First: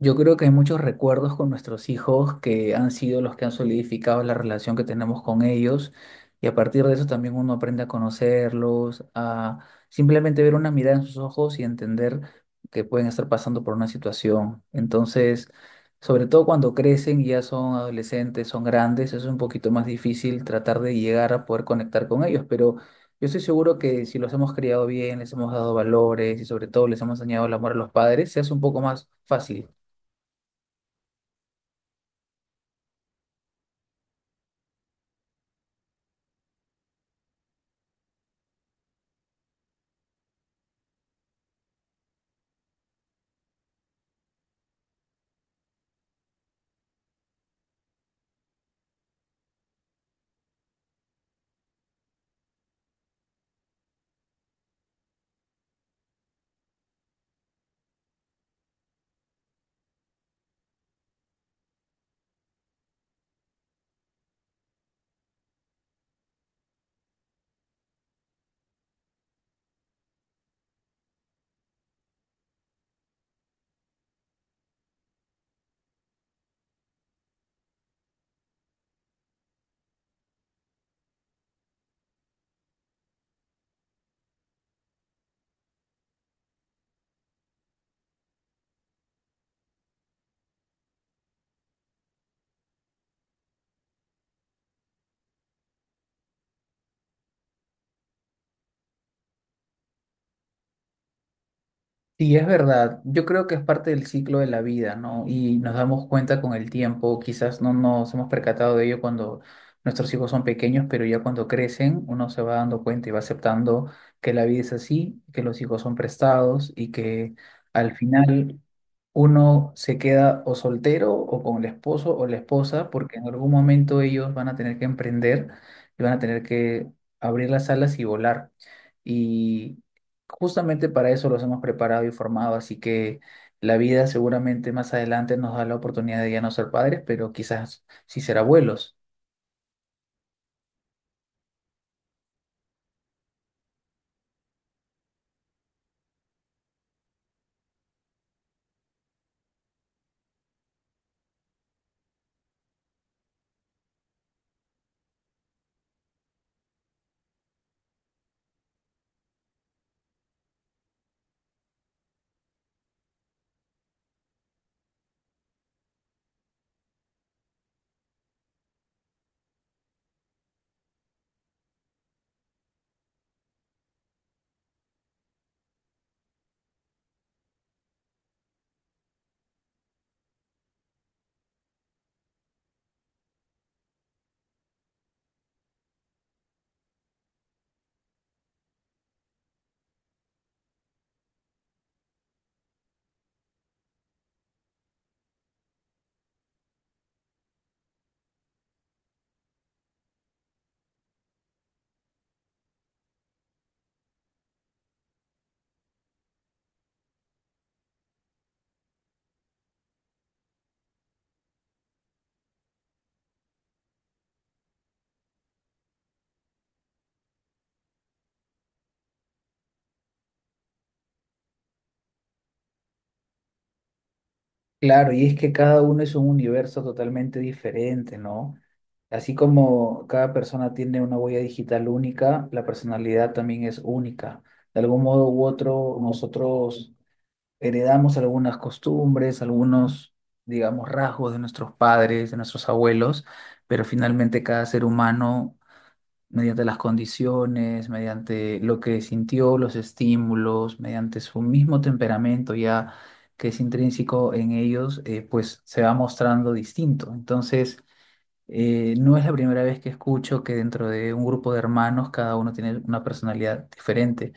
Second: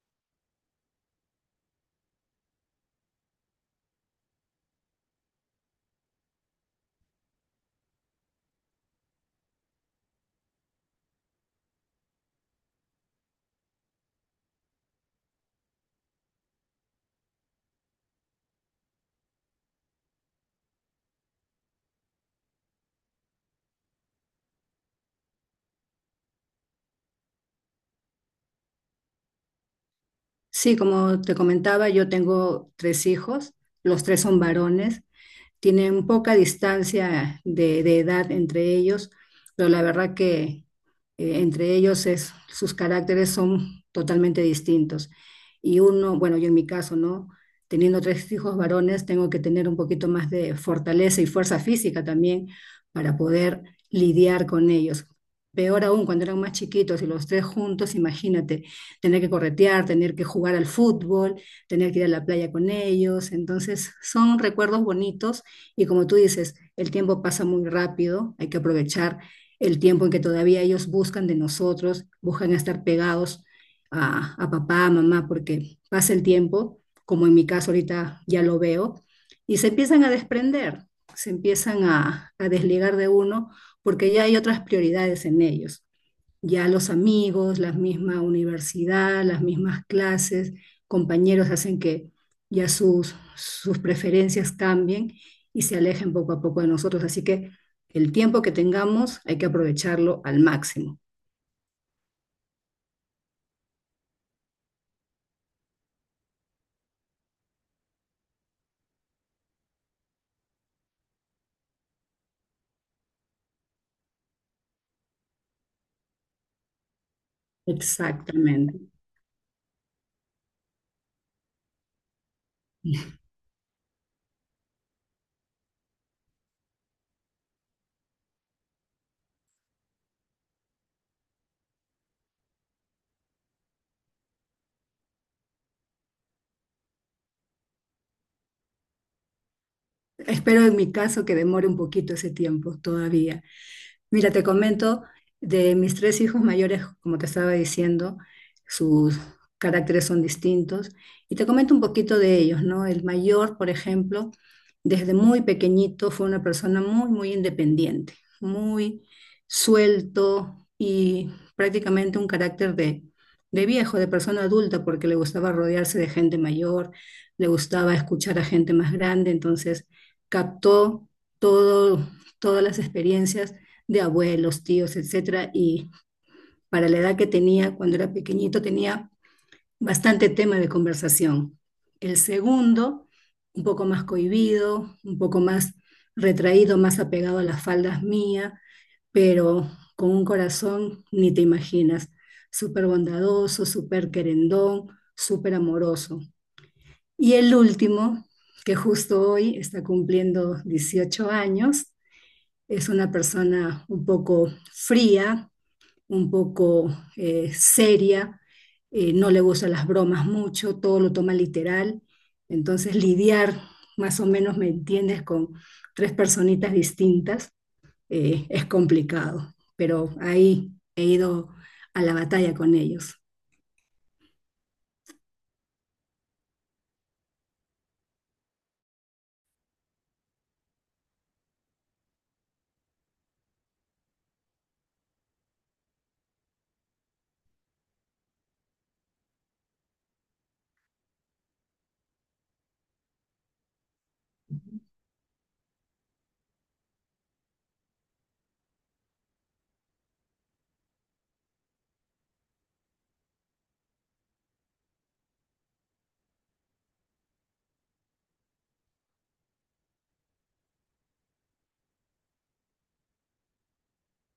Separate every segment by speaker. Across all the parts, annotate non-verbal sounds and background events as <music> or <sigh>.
Speaker 1: Yo creo que hay muchos recuerdos con nuestros hijos que han sido los que han solidificado la relación que tenemos con ellos y a partir de eso también uno aprende a conocerlos, a simplemente ver una mirada en sus ojos y entender que pueden estar pasando por una situación. Entonces, sobre todo cuando crecen y ya son adolescentes, son grandes, eso es un poquito más difícil tratar de llegar a poder conectar con ellos, pero yo estoy seguro que si los hemos criado bien, les hemos dado valores y sobre todo les hemos enseñado el amor a los padres, se hace un poco más fácil.
Speaker 2: Sí, como te comentaba, yo tengo tres hijos, los tres son varones, tienen poca distancia de edad entre ellos, pero la verdad que entre ellos es, sus caracteres son totalmente distintos. Y uno, bueno, yo en mi caso, ¿no? Teniendo tres hijos varones, tengo que tener un poquito más de fortaleza y fuerza física también para poder lidiar con ellos. Peor aún, cuando eran más chiquitos y los tres juntos, imagínate, tener que corretear, tener que jugar al fútbol, tener que ir a la playa con ellos. Entonces, son recuerdos bonitos y como tú dices, el tiempo pasa muy rápido, hay que aprovechar el tiempo en que todavía ellos buscan de nosotros, buscan estar pegados a papá, a mamá, porque pasa el tiempo, como en mi caso ahorita ya lo veo, y se empiezan a desprender, se empiezan a desligar de uno porque ya hay otras prioridades en ellos ya los amigos, la misma universidad, las mismas clases, compañeros hacen que ya sus preferencias cambien y se alejen poco a poco de nosotros. Así que el tiempo que tengamos hay que aprovecharlo al máximo.
Speaker 1: Sí, es verdad. Yo creo que es parte del ciclo de la vida, ¿no? Y nos damos cuenta con el tiempo, quizás no nos hemos percatado de ello cuando nuestros hijos son pequeños, pero ya cuando crecen uno se va dando cuenta y va aceptando que la vida es así, que los hijos son prestados y que al final
Speaker 2: Exactamente.
Speaker 1: uno se queda o soltero o con el esposo o la esposa, porque
Speaker 2: <laughs>
Speaker 1: en algún momento ellos van a tener que emprender y van a tener que abrir las alas y volar. Y justamente para eso los hemos preparado y formado, así que la vida seguramente más adelante nos da la oportunidad de ya no ser padres, pero quizás sí ser abuelos.
Speaker 2: Espero en mi caso que demore un poquito ese tiempo todavía. Mira, te comento de mis tres hijos mayores, como te estaba diciendo, sus caracteres son distintos y te comento un poquito de ellos, ¿no? El mayor, por ejemplo, desde muy pequeñito fue una persona muy, muy independiente, muy suelto y prácticamente un carácter de viejo, de persona adulta, porque le gustaba rodearse de gente mayor, le gustaba escuchar a gente más grande, entonces captó todo, todas las experiencias de abuelos, tíos, etcétera, y para la edad que tenía cuando era pequeñito tenía bastante tema de conversación. El segundo, un poco más cohibido, un poco más retraído, más apegado a las faldas mías, pero con un corazón ni te imaginas, súper bondadoso, súper querendón, súper amoroso. Y el último, que justo hoy está cumpliendo 18 años, es una persona un poco fría, un poco seria, no le gustan las bromas mucho, todo lo toma literal. Entonces lidiar, más o menos, ¿me entiendes?, con tres personitas distintas es complicado, pero ahí he ido a la batalla con ellos,
Speaker 1: Claro, y es que cada uno es un universo totalmente diferente, ¿no? Así como cada persona tiene una huella digital única, la personalidad también es única. De algún modo u otro, nosotros heredamos algunas costumbres, algunos, digamos, rasgos de nuestros padres, de nuestros abuelos, pero finalmente cada ser humano mediante las condiciones, mediante lo que sintió, los estímulos, mediante su mismo temperamento ya que es intrínseco en ellos, pues se va mostrando distinto. Entonces, no es la primera vez que escucho que dentro de un grupo de hermanos cada uno tiene una personalidad diferente.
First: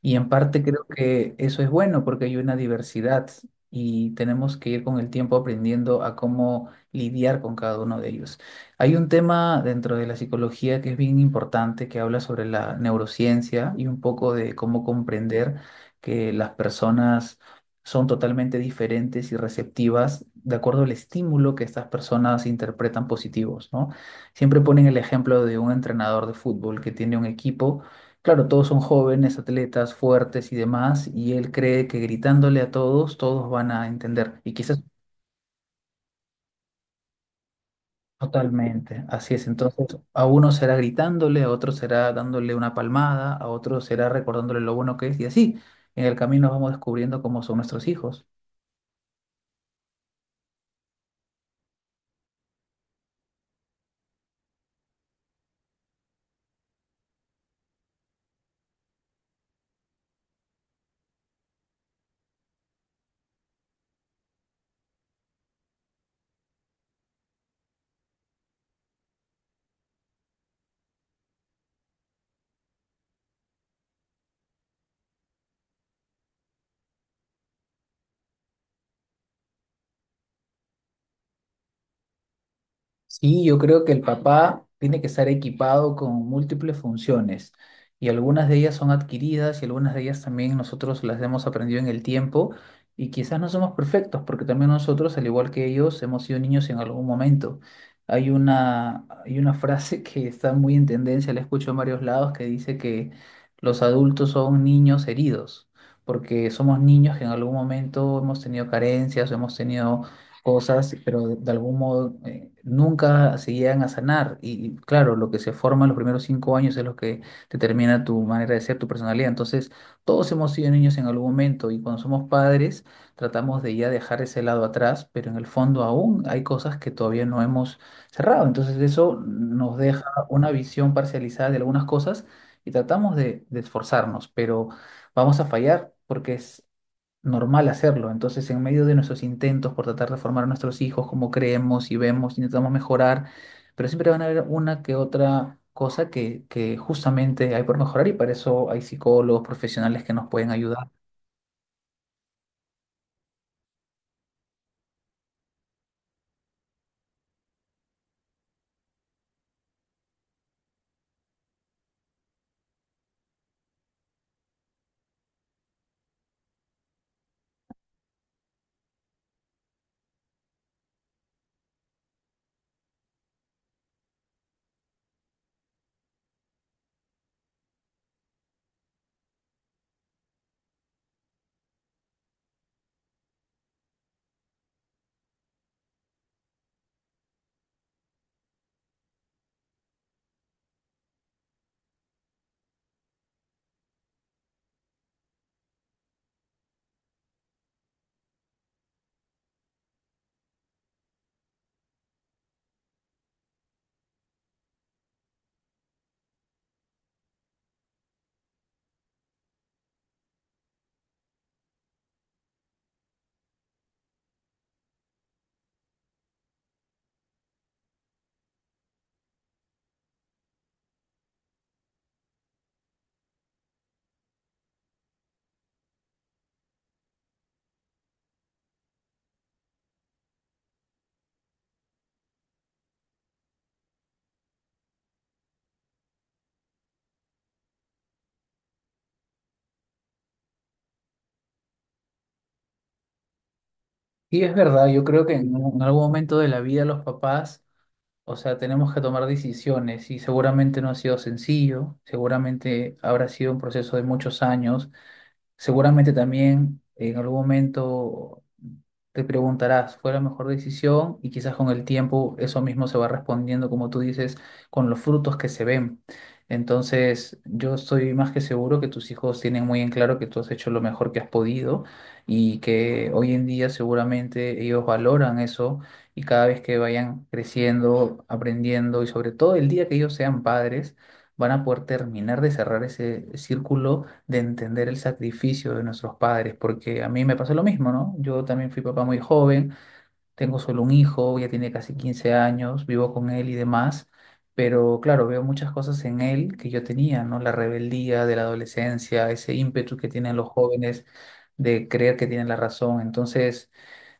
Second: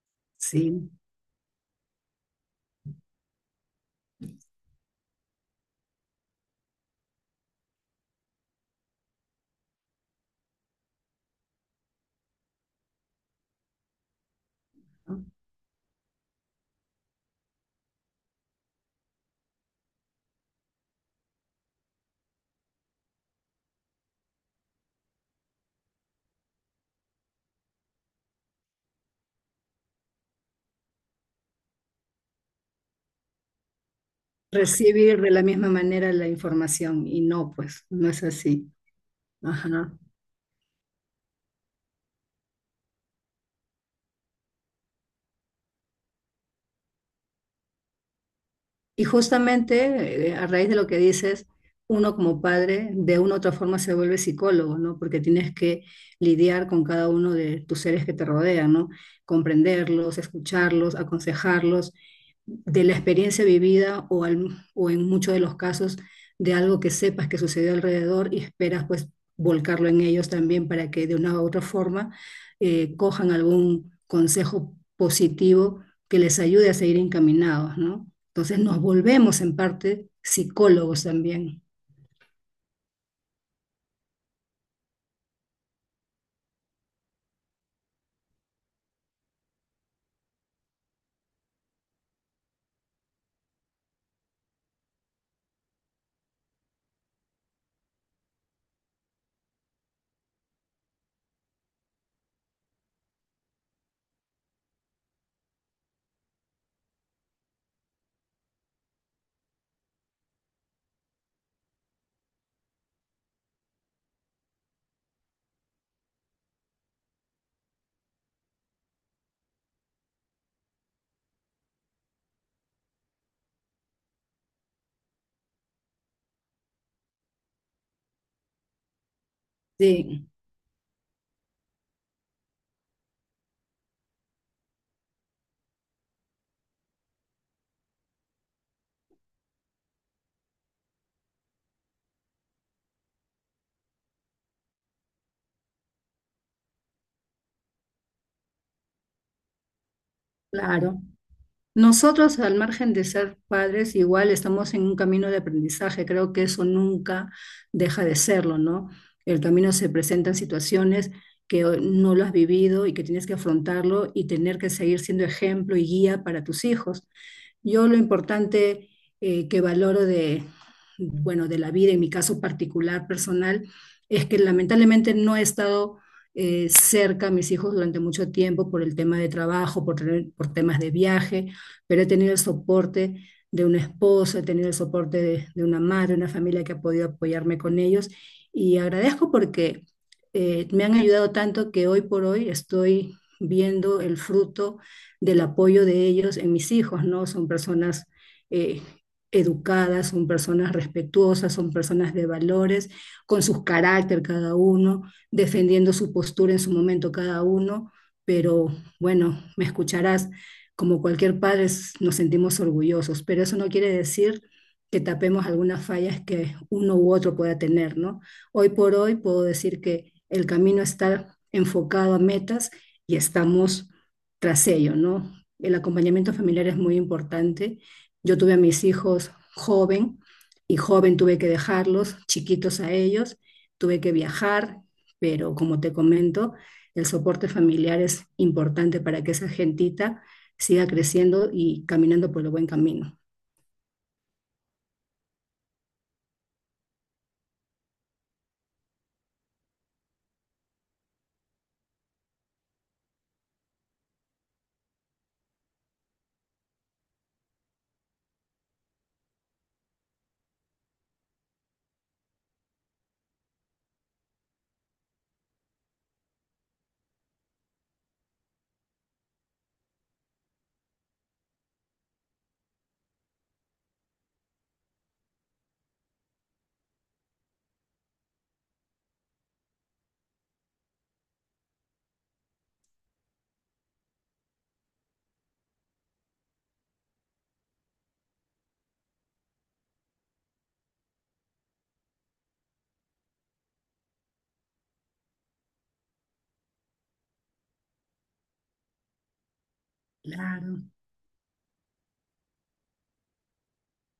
Speaker 1: Y en parte creo
Speaker 2: sí.
Speaker 1: que eso es bueno porque hay una diversidad y tenemos que ir con el tiempo aprendiendo a cómo lidiar con cada uno de ellos. Hay un tema dentro de la psicología que es bien importante que habla sobre la neurociencia y un poco de cómo
Speaker 2: ¿No?
Speaker 1: comprender que las personas son totalmente diferentes y receptivas de acuerdo al estímulo que estas personas interpretan positivos, ¿no? Siempre ponen el ejemplo de un entrenador de fútbol que tiene un equipo, claro, todos son jóvenes, atletas, fuertes y demás, y él cree que gritándole a todos, todos van a entender, y quizás
Speaker 2: Recibir de la misma manera la información y no, pues no es así.
Speaker 1: totalmente, así es,
Speaker 2: Ajá.
Speaker 1: entonces a uno será gritándole, a otro será dándole una palmada, a otro será recordándole lo bueno que es, y así, en el camino vamos descubriendo cómo son nuestros hijos.
Speaker 2: Y justamente a raíz de lo que dices, uno como padre de una u otra forma se vuelve psicólogo, ¿no? Porque tienes que lidiar con cada uno de tus seres que te rodean, ¿no? Comprenderlos, escucharlos, aconsejarlos de la experiencia vivida o, o en muchos de los casos de algo que sepas que sucedió alrededor y esperas pues volcarlo en ellos también para que de una u otra forma cojan algún consejo positivo que les ayude a seguir encaminados, ¿no? Entonces nos volvemos en parte psicólogos también.
Speaker 1: Sí, yo creo que el papá tiene que estar equipado con múltiples funciones y algunas de ellas son adquiridas y algunas de ellas también nosotros las hemos aprendido en el tiempo y quizás no somos perfectos porque también nosotros, al igual que ellos, hemos sido niños en algún momento. Hay una frase <laughs> que está muy en tendencia, la escucho en varios lados, que dice que los adultos son niños heridos porque somos niños que en algún momento hemos tenido carencias, hemos tenido cosas, pero de algún modo nunca se llegan a sanar. Y claro, lo que se forma en los primeros 5 años es lo que determina tu manera de ser, tu personalidad. Entonces, todos hemos sido niños en algún momento y cuando somos padres tratamos de ya dejar ese lado atrás, pero en el fondo aún hay cosas que todavía no hemos cerrado. Entonces, eso nos deja
Speaker 2: Sí,
Speaker 1: una visión parcializada de algunas cosas y tratamos de esforzarnos, pero vamos a fallar porque es normal hacerlo. Entonces, en medio de nuestros intentos por tratar de formar a nuestros hijos como creemos y vemos, intentamos mejorar, pero siempre van a haber una que otra cosa que justamente hay por mejorar y para eso hay psicólogos profesionales que nos pueden ayudar.
Speaker 2: claro. Nosotros, al margen de ser padres, igual estamos en un camino de aprendizaje. Creo que eso nunca deja de serlo, ¿no? El camino se presentan situaciones que no lo has vivido y que tienes que afrontarlo y tener que seguir siendo ejemplo y guía para tus hijos. Yo lo importante que valoro de, bueno, de la vida, en mi caso particular, personal, es que lamentablemente no he estado cerca a mis hijos durante mucho tiempo por el tema de trabajo, por, por temas de viaje, pero he tenido el soporte de un esposo, he tenido el soporte de una madre, una familia que ha podido apoyarme con ellos y agradezco porque me han ayudado tanto que hoy por hoy estoy viendo el fruto del apoyo de ellos en mis hijos, ¿no? Son personas eh, educadas, son personas respetuosas, son personas de valores, con sus carácter cada uno, defendiendo su postura en su momento cada uno, pero bueno, me escucharás, como cualquier padre nos sentimos orgullosos, pero eso no quiere decir que tapemos algunas fallas que uno u otro pueda tener, ¿no? Hoy por hoy puedo decir que el camino está enfocado a metas y estamos tras ello, ¿no? El acompañamiento familiar es muy importante. Yo tuve a mis hijos joven y joven tuve que dejarlos, chiquitos a ellos, tuve que viajar, pero como te comento, el soporte familiar es importante para que esa gentita siga creciendo y caminando por el buen camino.
Speaker 1: Y es verdad, yo creo que en algún momento de la vida los papás, o sea, tenemos que tomar decisiones y seguramente no ha sido sencillo, seguramente habrá sido un proceso de muchos años. Seguramente también en algún momento te preguntarás, ¿fue la mejor decisión? Y quizás con el tiempo eso mismo se va respondiendo, como tú dices, con los frutos que se ven. Entonces, yo estoy más que seguro que tus hijos tienen muy en claro que tú has hecho lo mejor que has podido y que hoy en día seguramente ellos valoran eso y cada vez que vayan creciendo, aprendiendo y sobre todo el día que ellos sean padres, van a poder terminar de cerrar ese círculo de entender el sacrificio de nuestros padres, porque a mí me pasó lo mismo, ¿no? Yo también fui papá muy joven, tengo solo un hijo, ya tiene casi 15 años, vivo con él y demás, pero claro, veo muchas cosas en él que yo tenía, ¿no? La rebeldía de la adolescencia, ese ímpetu que tienen los
Speaker 2: Claro.
Speaker 1: jóvenes de creer que tienen la razón, entonces...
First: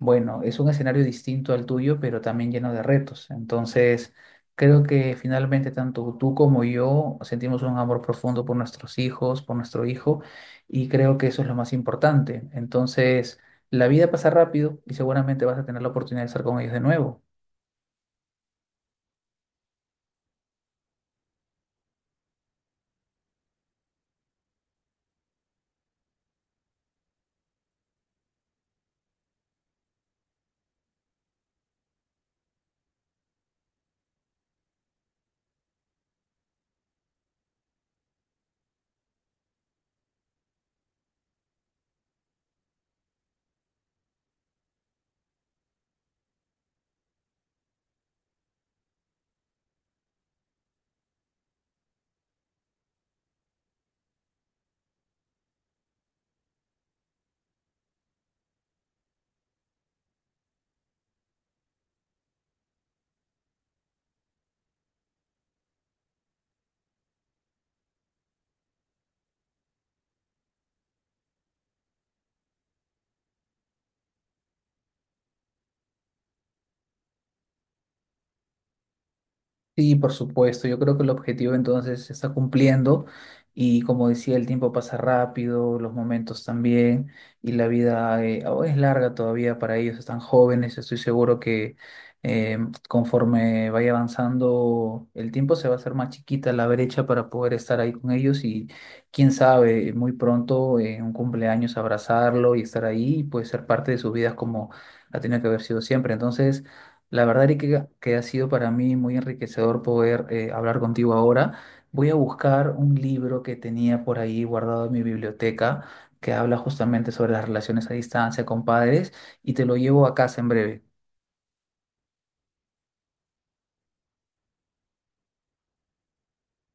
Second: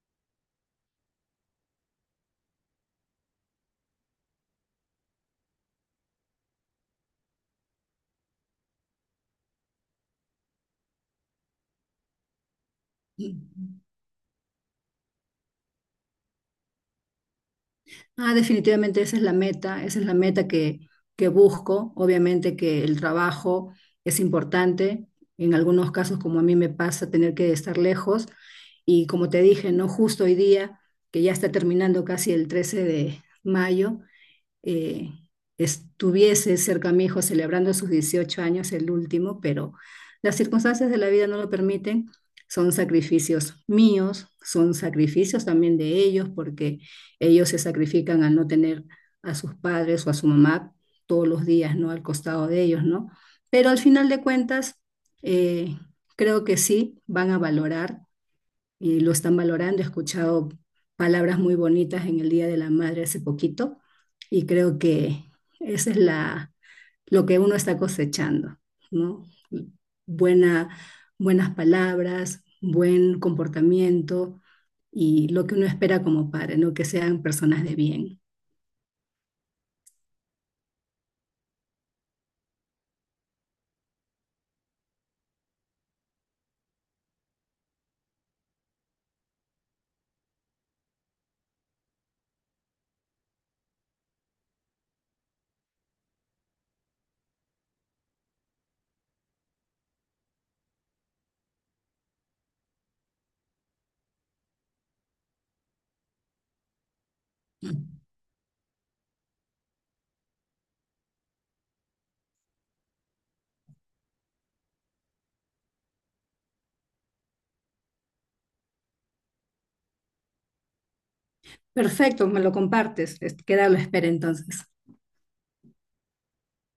Speaker 1: Bueno, es un escenario distinto al tuyo, pero también lleno de retos. Entonces, creo que finalmente tanto tú como yo sentimos un amor profundo por nuestros hijos, por nuestro hijo, y creo que eso es lo más importante. Entonces, la vida pasa rápido y seguramente vas a tener la oportunidad de estar con ellos de nuevo.
Speaker 2: Ah, definitivamente esa es la meta, esa es la meta que busco. Obviamente que el trabajo es importante, en algunos casos como a mí me pasa tener que estar lejos y como te dije, no justo hoy día, que ya está terminando casi el 13 de mayo, eh, estuviese cerca a mi hijo celebrando sus 18 años, el último, pero las circunstancias de la vida no lo permiten. Son sacrificios míos, son sacrificios también de ellos, porque ellos se sacrifican al no tener a sus padres o a su mamá todos los días, ¿no? Al costado de ellos, ¿no? Pero al final de cuentas, eh, creo que sí van a valorar y lo están valorando. He escuchado palabras muy bonitas en el Día de la Madre hace poquito y creo que esa es la, lo que uno está cosechando, ¿no? Buena, buenas palabras, buen comportamiento y lo que uno espera como padre, ¿no? Que sean personas de bien.
Speaker 1: Sí, por supuesto. Yo creo que el objetivo entonces se está cumpliendo y como decía, el tiempo pasa rápido, los momentos también y la vida aún es larga todavía para ellos, están jóvenes. Estoy seguro que eh, conforme vaya avanzando el tiempo se va a hacer más chiquita la brecha para poder estar ahí con ellos y quién sabe, muy pronto en un cumpleaños abrazarlo y estar ahí y pues ser parte de sus vidas como ha tenido que haber sido siempre. Entonces... La verdad, Erika, que ha sido para mí muy enriquecedor poder hablar contigo ahora. Voy a buscar un libro que tenía por ahí guardado en mi biblioteca que habla justamente sobre las relaciones a distancia con padres y te lo llevo a casa en breve.
Speaker 2: Perfecto, me lo compartes. Queda a la espera entonces.